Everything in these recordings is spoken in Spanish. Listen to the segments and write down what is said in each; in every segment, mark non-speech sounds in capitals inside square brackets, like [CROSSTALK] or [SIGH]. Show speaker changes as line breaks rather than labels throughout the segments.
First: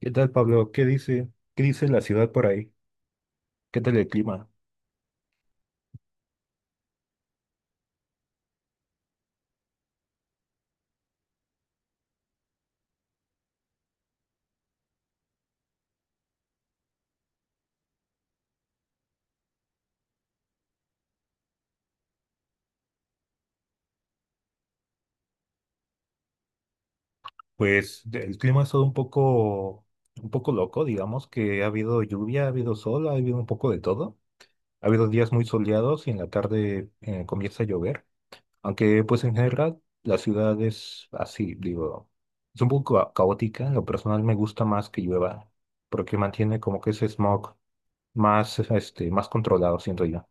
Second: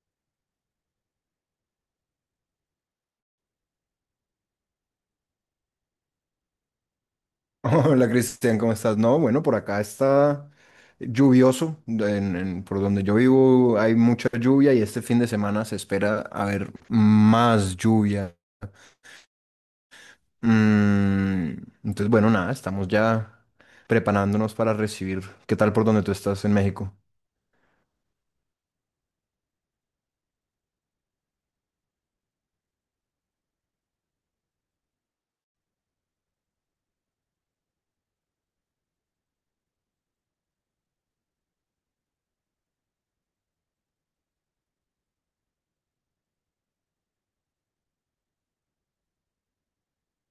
¿Qué tal, Pablo? ¿Qué dice? ¿Qué dice la ciudad por ahí? ¿Qué tal el clima?
Hola Cristian, ¿cómo estás? No, bueno, por acá está lluvioso, por donde yo vivo hay mucha lluvia y este fin de semana se espera haber más lluvia. Mm, entonces, bueno, nada, estamos ya preparándonos para recibir. ¿Qué tal por donde tú estás en México?
Pues el clima ha estado un poco loco, digamos que ha habido lluvia, ha habido sol, ha habido un poco de todo. Ha habido días muy soleados y en la tarde comienza a llover. Aunque pues en general la ciudad es así, digo, es un poco caótica. En lo personal me gusta más que llueva porque mantiene como que ese smog más, este, más controlado, siento yo.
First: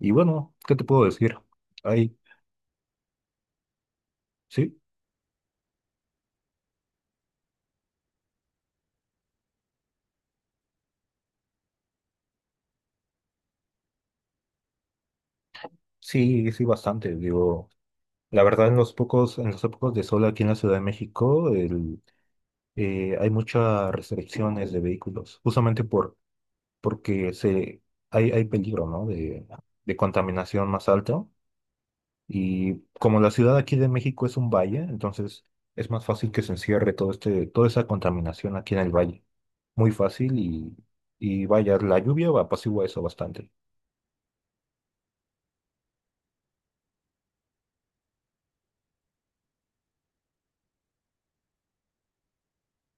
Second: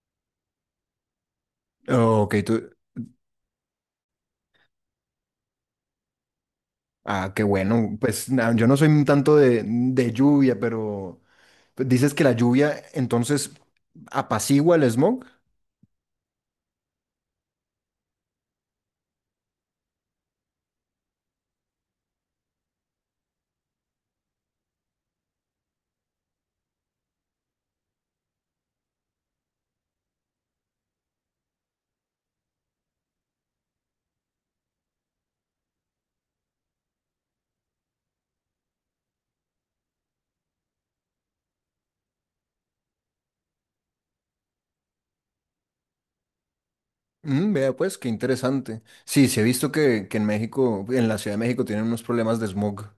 Y bueno, ¿qué te puedo decir? Ahí,
Oh, ok, tú,
sí.
ah, qué bueno, pues yo no soy tanto de lluvia, pero pues, dices que la lluvia entonces apacigua el smog.
Sí, sí, bastante. Digo, la verdad, en los pocos de sol aquí en la Ciudad de México, el, hay muchas restricciones de vehículos, justamente por, porque se, hay peligro, ¿no? De contaminación más alta. Y como la ciudad aquí de México es un valle, entonces es más fácil que se encierre todo este, toda esa contaminación aquí en el valle. Muy fácil y vaya, la lluvia apacigua eso bastante.
Mm, vea pues, qué interesante. Sí, sí he visto que en México, en la Ciudad de México tienen unos problemas de smog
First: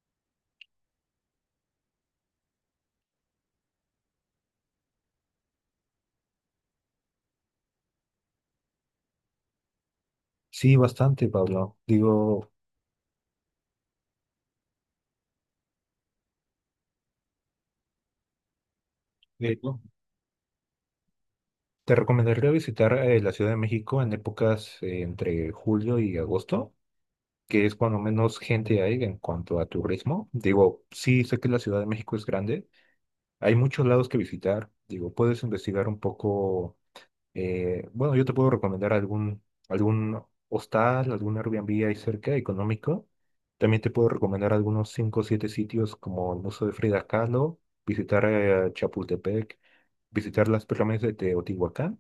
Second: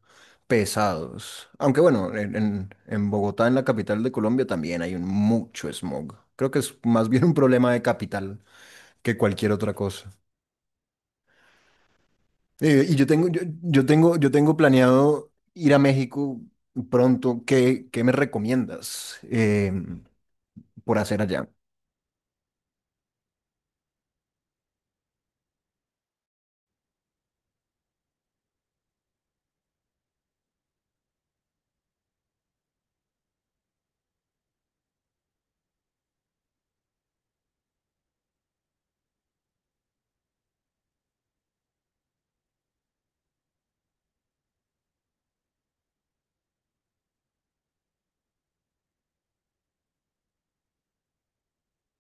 pesados. Aunque bueno, en Bogotá, en la capital de Colombia, también hay un mucho smog. Creo que es más bien un problema de capital que cualquier otra cosa.
Sí, bastante, Pablo. Digo,
Yo tengo planeado ir a México pronto. ¿ qué me recomiendas
eh,
por hacer allá?
Te recomendaría visitar la Ciudad de México en épocas entre julio y agosto, que es cuando menos gente hay en cuanto a turismo. Digo, sí, sé que la Ciudad de México es grande, hay muchos lados que visitar. Digo, puedes investigar un poco, bueno, yo te puedo recomendar algún, algún hostal, algún Airbnb ahí cerca, económico. También te puedo recomendar algunos 5 o 7 sitios como el Museo de Frida Kahlo, visitar Chapultepec, visitar las pirámides de Teotihuacán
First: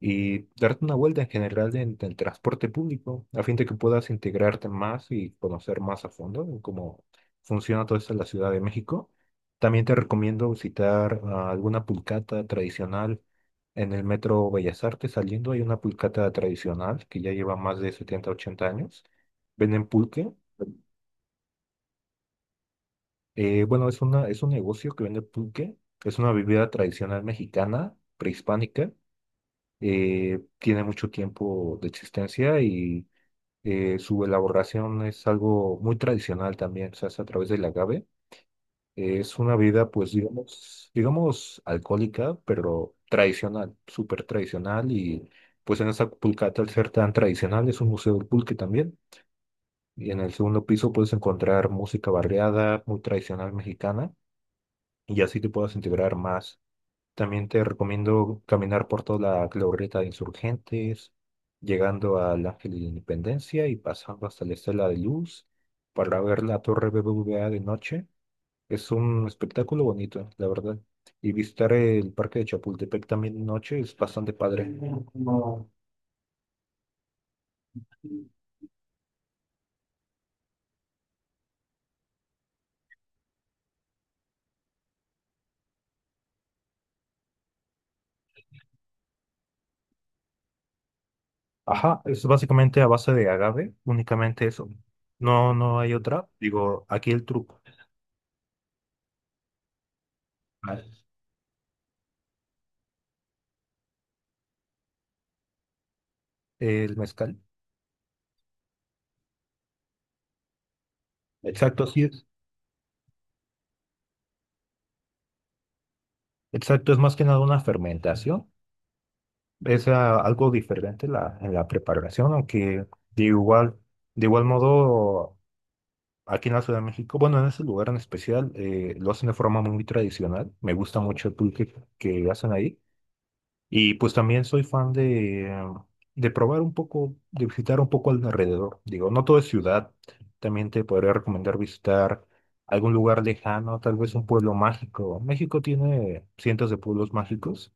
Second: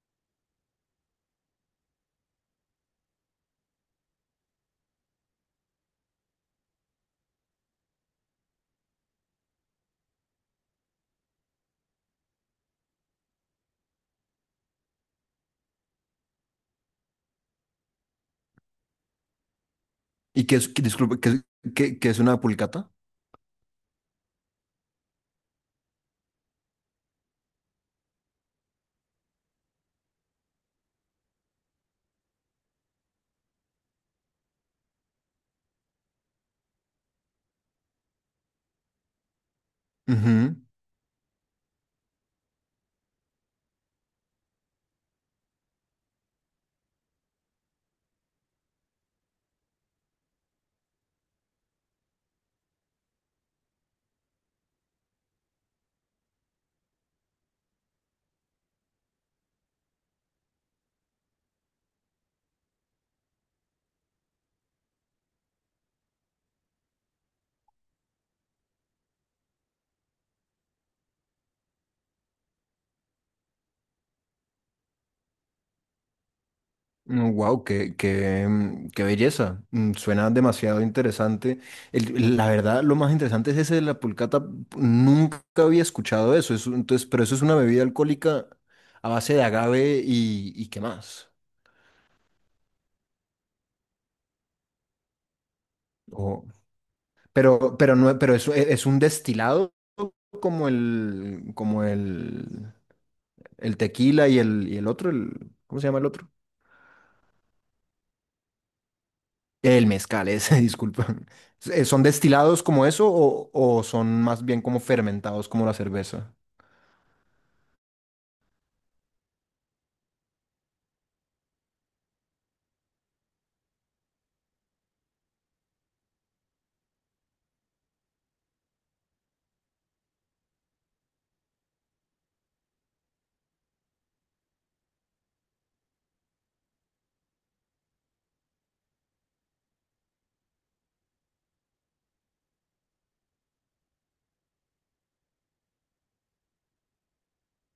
y darte una vuelta en general en el transporte público, a fin de que puedas integrarte más y conocer más a fondo en cómo funciona todo esto en la Ciudad de México. También te recomiendo visitar alguna pulcata tradicional en el metro Bellas Artes. Saliendo hay una pulcata tradicional que ya lleva más de 70 80 años. Venden pulque.
¿Y qué es, que- disculpe, qué, es qué- qué es una pulcata?
Bueno, es una, es un negocio que vende pulque. Es una bebida tradicional mexicana, prehispánica tiene mucho tiempo de existencia y su elaboración es algo muy tradicional también, se hace a través del agave. Es una vida, pues,
Ujú.
digamos, digamos, alcohólica, pero tradicional, súper tradicional y pues en esa pulcata, al ser tan tradicional, es un museo del pulque también. Y en el segundo piso puedes encontrar música barriada, muy tradicional mexicana, y así te puedas integrar más también te recomiendo caminar por toda la glorieta de Insurgentes, llegando al Ángel de la Independencia y pasando hasta la Estela de Luz para ver la Torre BBVA de noche. Es un espectáculo bonito, la verdad. Y visitar el Parque de Chapultepec también de noche es bastante padre. No.
Wow, qué belleza. Mm, suena demasiado interesante. La verdad, lo más interesante es ese de la pulcata. Nunca había escuchado eso. Entonces, pero eso es una bebida alcohólica a base de agave y qué más.
Ajá, es básicamente a base de agave, únicamente eso. No, no hay otra.
O-
Digo, aquí el truco.
pero no, pero eso es un destilado
Ah,
como el tequila y el otro, el, ¿cómo se llama el otro?
El mezcal.
El mezcal, ese, [LAUGHS] disculpa.
Exacto, sí
¿Son
es.
destilados como eso o son más bien como fermentados como la cerveza?
Exacto, es más que nada una fermentación es algo diferente la, en la preparación, aunque de igual, de igual modo, aquí en la Ciudad de México, bueno, en ese lugar en especial, lo hacen de forma muy tradicional. Me gusta mucho el pulque que hacen ahí. Y pues también soy fan de probar un poco, de visitar un poco alrededor. Digo, no todo es ciudad. También te podría recomendar visitar algún lugar lejano, tal vez un pueblo mágico. México tiene cientos de pueblos mágicos.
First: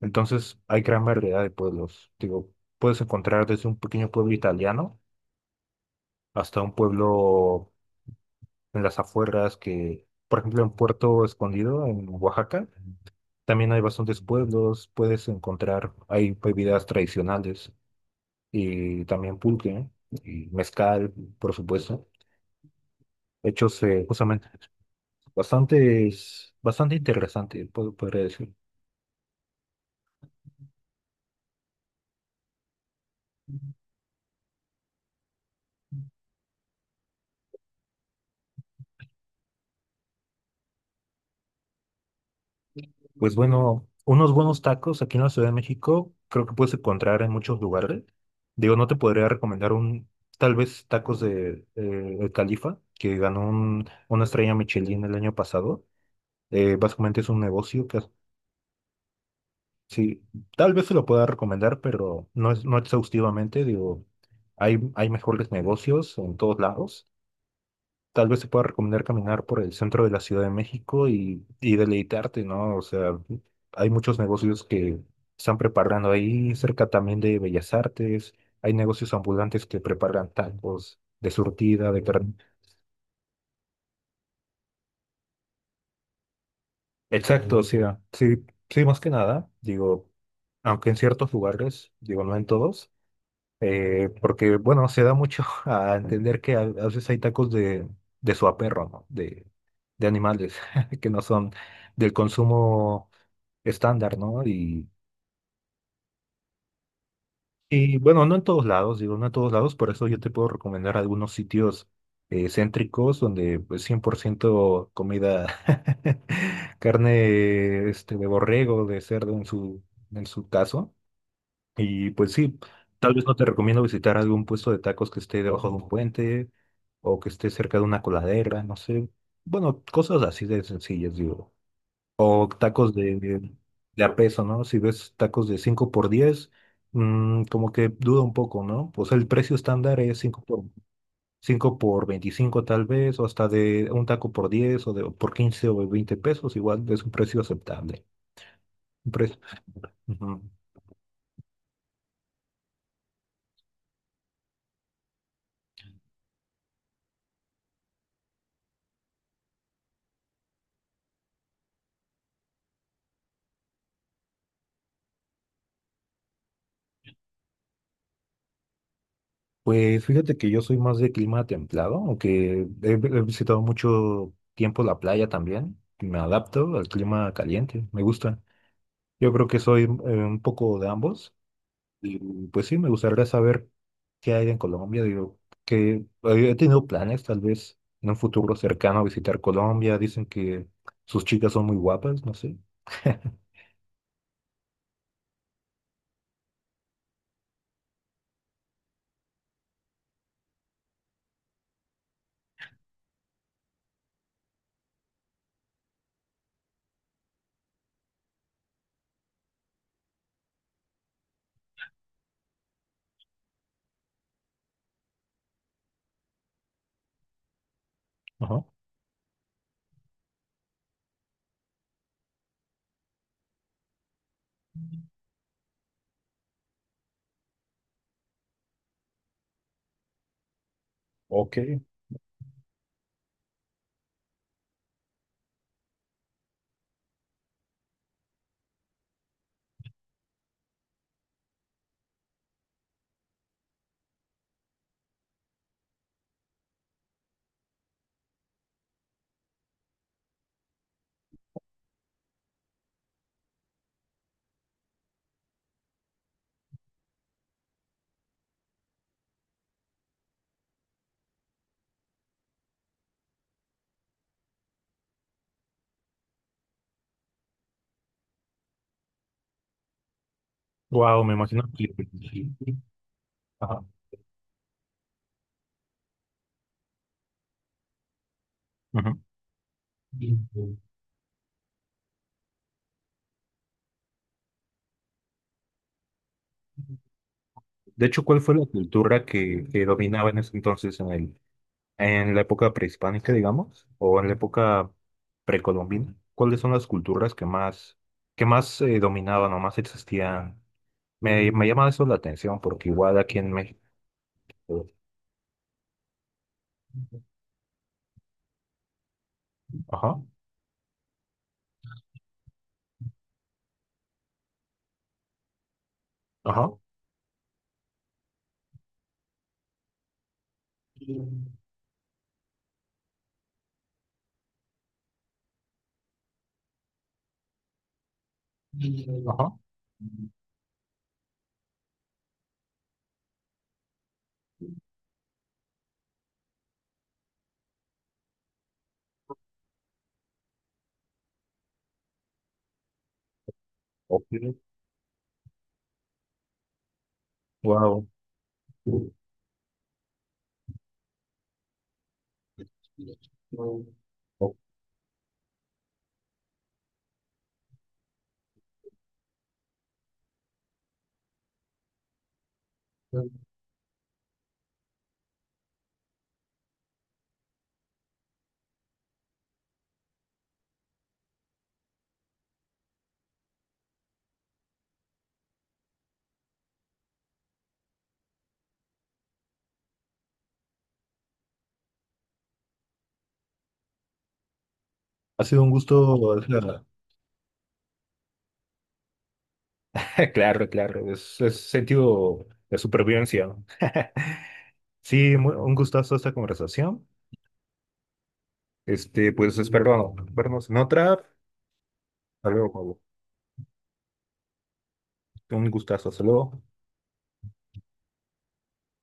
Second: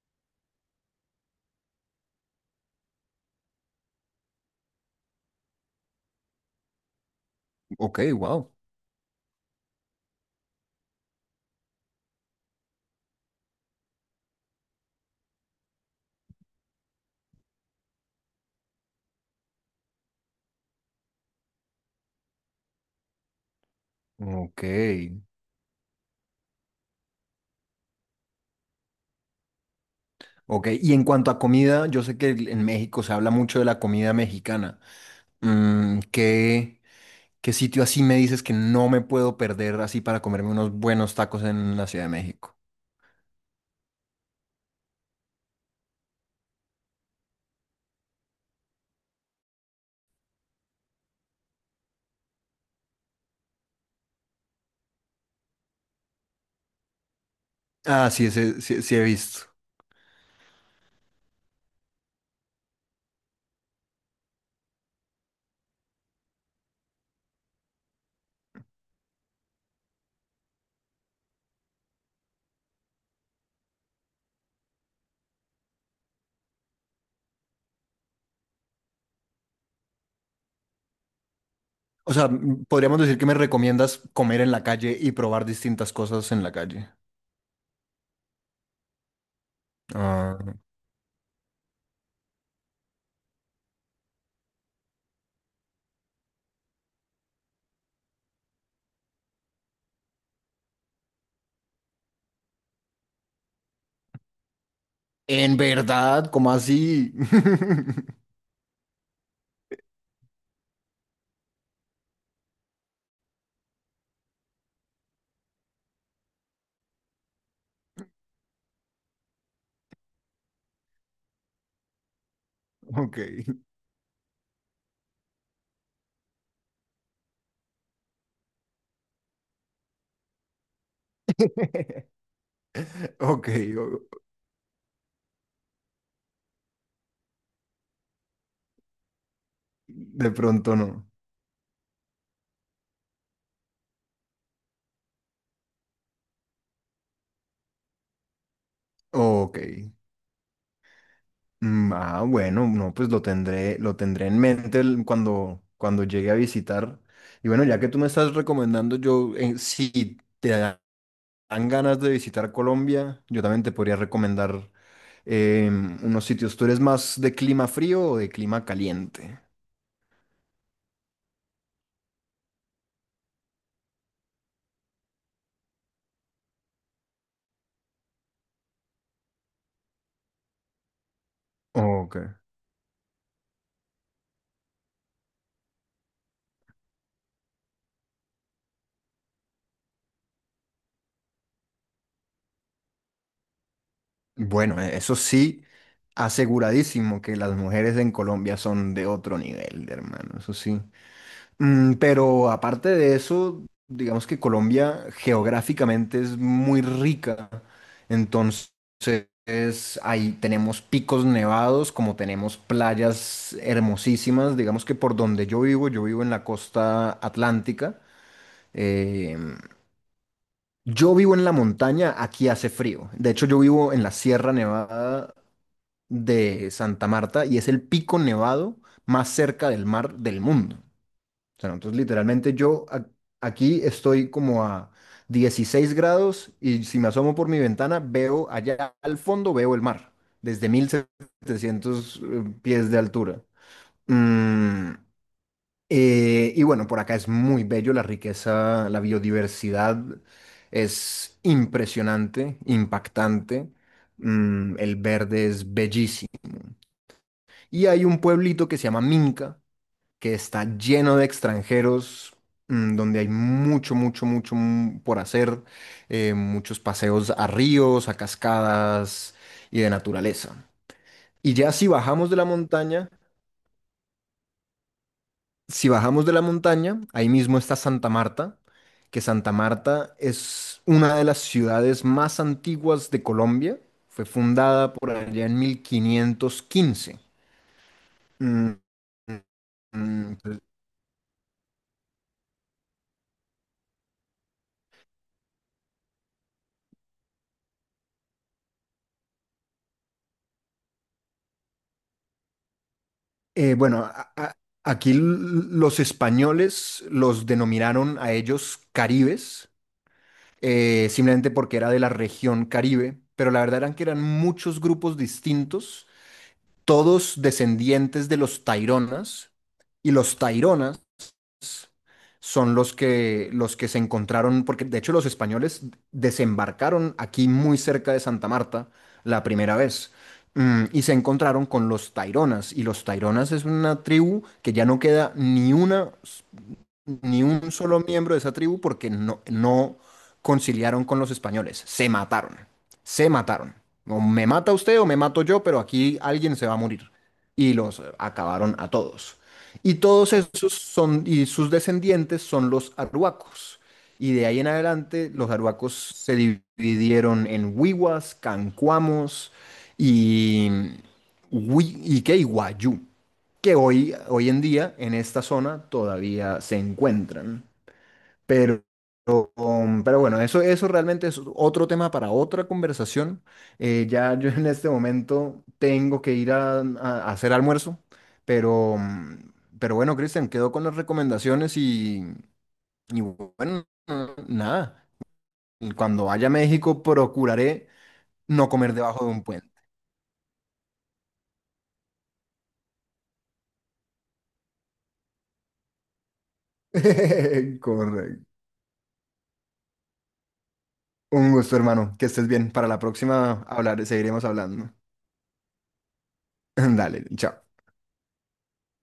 Entonces, hay gran variedad de pueblos. Digo, puedes encontrar desde un pequeño pueblo italiano hasta un pueblo
Ok, wow.
en las afueras que, por ejemplo, en Puerto Escondido, en Oaxaca, también hay bastantes pueblos. Puedes encontrar, hay bebidas tradicionales y también pulque y mezcal, por supuesto. Hechos justamente
Ok.
bastante, bastante interesante, podría decir.
Ok, y en cuanto a comida, yo sé que en México se habla mucho de la comida mexicana. Mm, ¿ qué sitio así me dices que no me puedo perder así para comerme unos buenos tacos en la Ciudad de México?
Pues bueno, unos buenos tacos aquí en la Ciudad de México creo que puedes encontrar en muchos lugares. Digo, no te podría recomendar un, tal vez tacos de El Califa, que ganó una estrella Michelin el año pasado. Básicamente es un negocio que
Ah, sí, sí, sí he visto.
sí, tal vez se lo pueda recomendar, pero no es, no exhaustivamente. Digo, hay mejores negocios en todos lados. Tal vez te pueda recomendar caminar por el centro de la Ciudad de México y deleitarte, ¿no? O sea, hay muchos negocios que están preparando ahí, cerca también de Bellas Artes, hay negocios ambulantes que preparan tacos de surtida, de
O sea,
carne.
mm, podríamos decir que me recomiendas comer en la calle y probar distintas cosas en la calle.
Exacto, o sea, sí, sí, más que nada, digo,
Ah.
aunque en ciertos lugares, digo, no en todos. Porque, bueno, se da mucho [LAUGHS] a entender que a veces hay tacos de suaperro, ¿no? De animales [LAUGHS] que no son del consumo estándar, ¿no?
¿En verdad? ¿Cómo así?
Y, bueno, no
[LAUGHS]
en todos lados, digo, no en todos lados, por eso yo te puedo recomendar algunos sitios céntricos donde pues 100% comida, [LAUGHS] carne este, de borrego, de cerdo en su caso. Y pues sí, tal
Ok,
vez no te recomiendo visitar algún puesto de tacos que esté debajo de un puente o que esté cerca de una coladera, no sé. Bueno, cosas así de sencillas, digo. O tacos
ok,
de a
o-
peso, ¿no? Si ves tacos de 5 por 10 como que duda un poco, ¿no? O sea, el precio estándar es
de
5 por,
pronto no.
5 por 25 tal vez, o hasta de un taco por 10 o de, por 15 o 20 pesos, igual es un precio aceptable. Un precio.
Ok.
Ujú.
Mm, ah, bueno, no, pues lo tendré en mente cuando, cuando llegue a visitar. Y bueno, ya que tú me estás recomendando, yo, si dan ganas de visitar Colombia, yo también te podría recomendar unos sitios. ¿Tú eres más de clima frío o de clima caliente?
Pues fíjate que yo soy más de clima templado, aunque he, he visitado mucho tiempo la playa también. Me adapto al clima caliente, me gusta. Yo creo que soy un poco de ambos.
Ok.
Y pues sí, me gustaría saber qué hay en Colombia. Digo, que he tenido planes, tal vez en un futuro cercano, visitar Colombia. Dicen que sus chicas son muy guapas, no sé. [LAUGHS]
Bueno, e, eso sí, aseguradísimo que las mujeres en Colombia son de otro nivel, hermano, eso sí. Mm, pero aparte de eso, digamos que Colombia geográficamente es muy rica, entonces ahí tenemos picos nevados, como tenemos playas hermosísimas, digamos que por donde yo vivo en la costa atlántica.
Ajá.
Eh, yo vivo en la montaña, aquí hace frío. De hecho, yo vivo en la Sierra Nevada de Santa Marta y es el pico nevado más cerca del mar del mundo.
Ok.
O sea, entonces literalmente yo aquí estoy como a 16 grados y si me asomo por mi ventana veo allá al fondo, veo el mar desde 1700 pies de altura. Mm, y bueno, por acá es muy bello la riqueza, la biodiversidad es impresionante, impactante. Mm, el verde es bellísimo. Y hay un pueblito que se llama Minca, que está lleno de extranjeros, mm, donde hay mucho, mucho, mucho mm, por hacer, muchos paseos a ríos, a cascadas y de naturaleza.
Wow, me
Y
imagino
ya si
que.
bajamos de la
Sí.
montaña,
Ajá.
si bajamos de la montaña, ahí mismo está Santa Marta, que Santa Marta
Ujú.
es una de las ciudades más antiguas de Colombia. Fue fundada por allá en 1515.
De hecho, ¿cuál fue la
Mm,
cultura que dominaba
mm,
en ese
mm,
entonces en el, en la época prehispánica, digamos, o en la época precolombina? ¿Cuáles son las culturas que más dominaban o más existían? Me llama eso la atención porque igual aquí en
eh,
México.
bueno, aquí los españoles los denominaron a ellos caribes,
Ajá,
simplemente porque era de la región Caribe, pero la verdad eran que eran muchos grupos distintos,
ajá,
todos descendientes de los Taironas, y los Taironas son los que se encontraron, porque de hecho los españoles desembarcaron aquí muy cerca de Santa Marta la
ajá.
primera vez. Mm, y se encontraron con los Taironas. Y los Taironas es una tribu que ya no queda ni una ni un solo miembro de esa tribu porque no, no conciliaron con los españoles. Se mataron. Se mataron. O me mata usted o me mato yo, pero aquí alguien se va a morir. Y los
Wow.
acabaron a todos. Y todos esos son, y sus descendientes son los arhuacos. Y de ahí en adelante, los arhuacos se dividieron en huihuas, cancuamos y, hui- ¿y qué? Y guayú que hoy, hoy en día en esta zona todavía se encuentran. Pero, pero bueno, eso realmente es otro tema para otra conversación. Ya [LAUGHS] yo en este momento tengo que ir a hacer almuerzo, pero, pero bueno, Cristian, quedo con las recomendaciones y bueno, nada.
Ha sido un gusto.
Cuando vaya a
[LAUGHS]
México procuraré no comer debajo de un puente.
Claro, claro, es sentido de supervivencia. [LAUGHS] Sí, un gustazo esta conversación.
[LAUGHS] Correcto.
Este, pues espero vernos en otra. Hasta
Un gusto, hermano. Que estés bien.
luego,
Para
Pablo.
la próxima hablar, seguiremos hablando.
Un gustazo, hasta luego.
[LAUGHS] Dale, chao.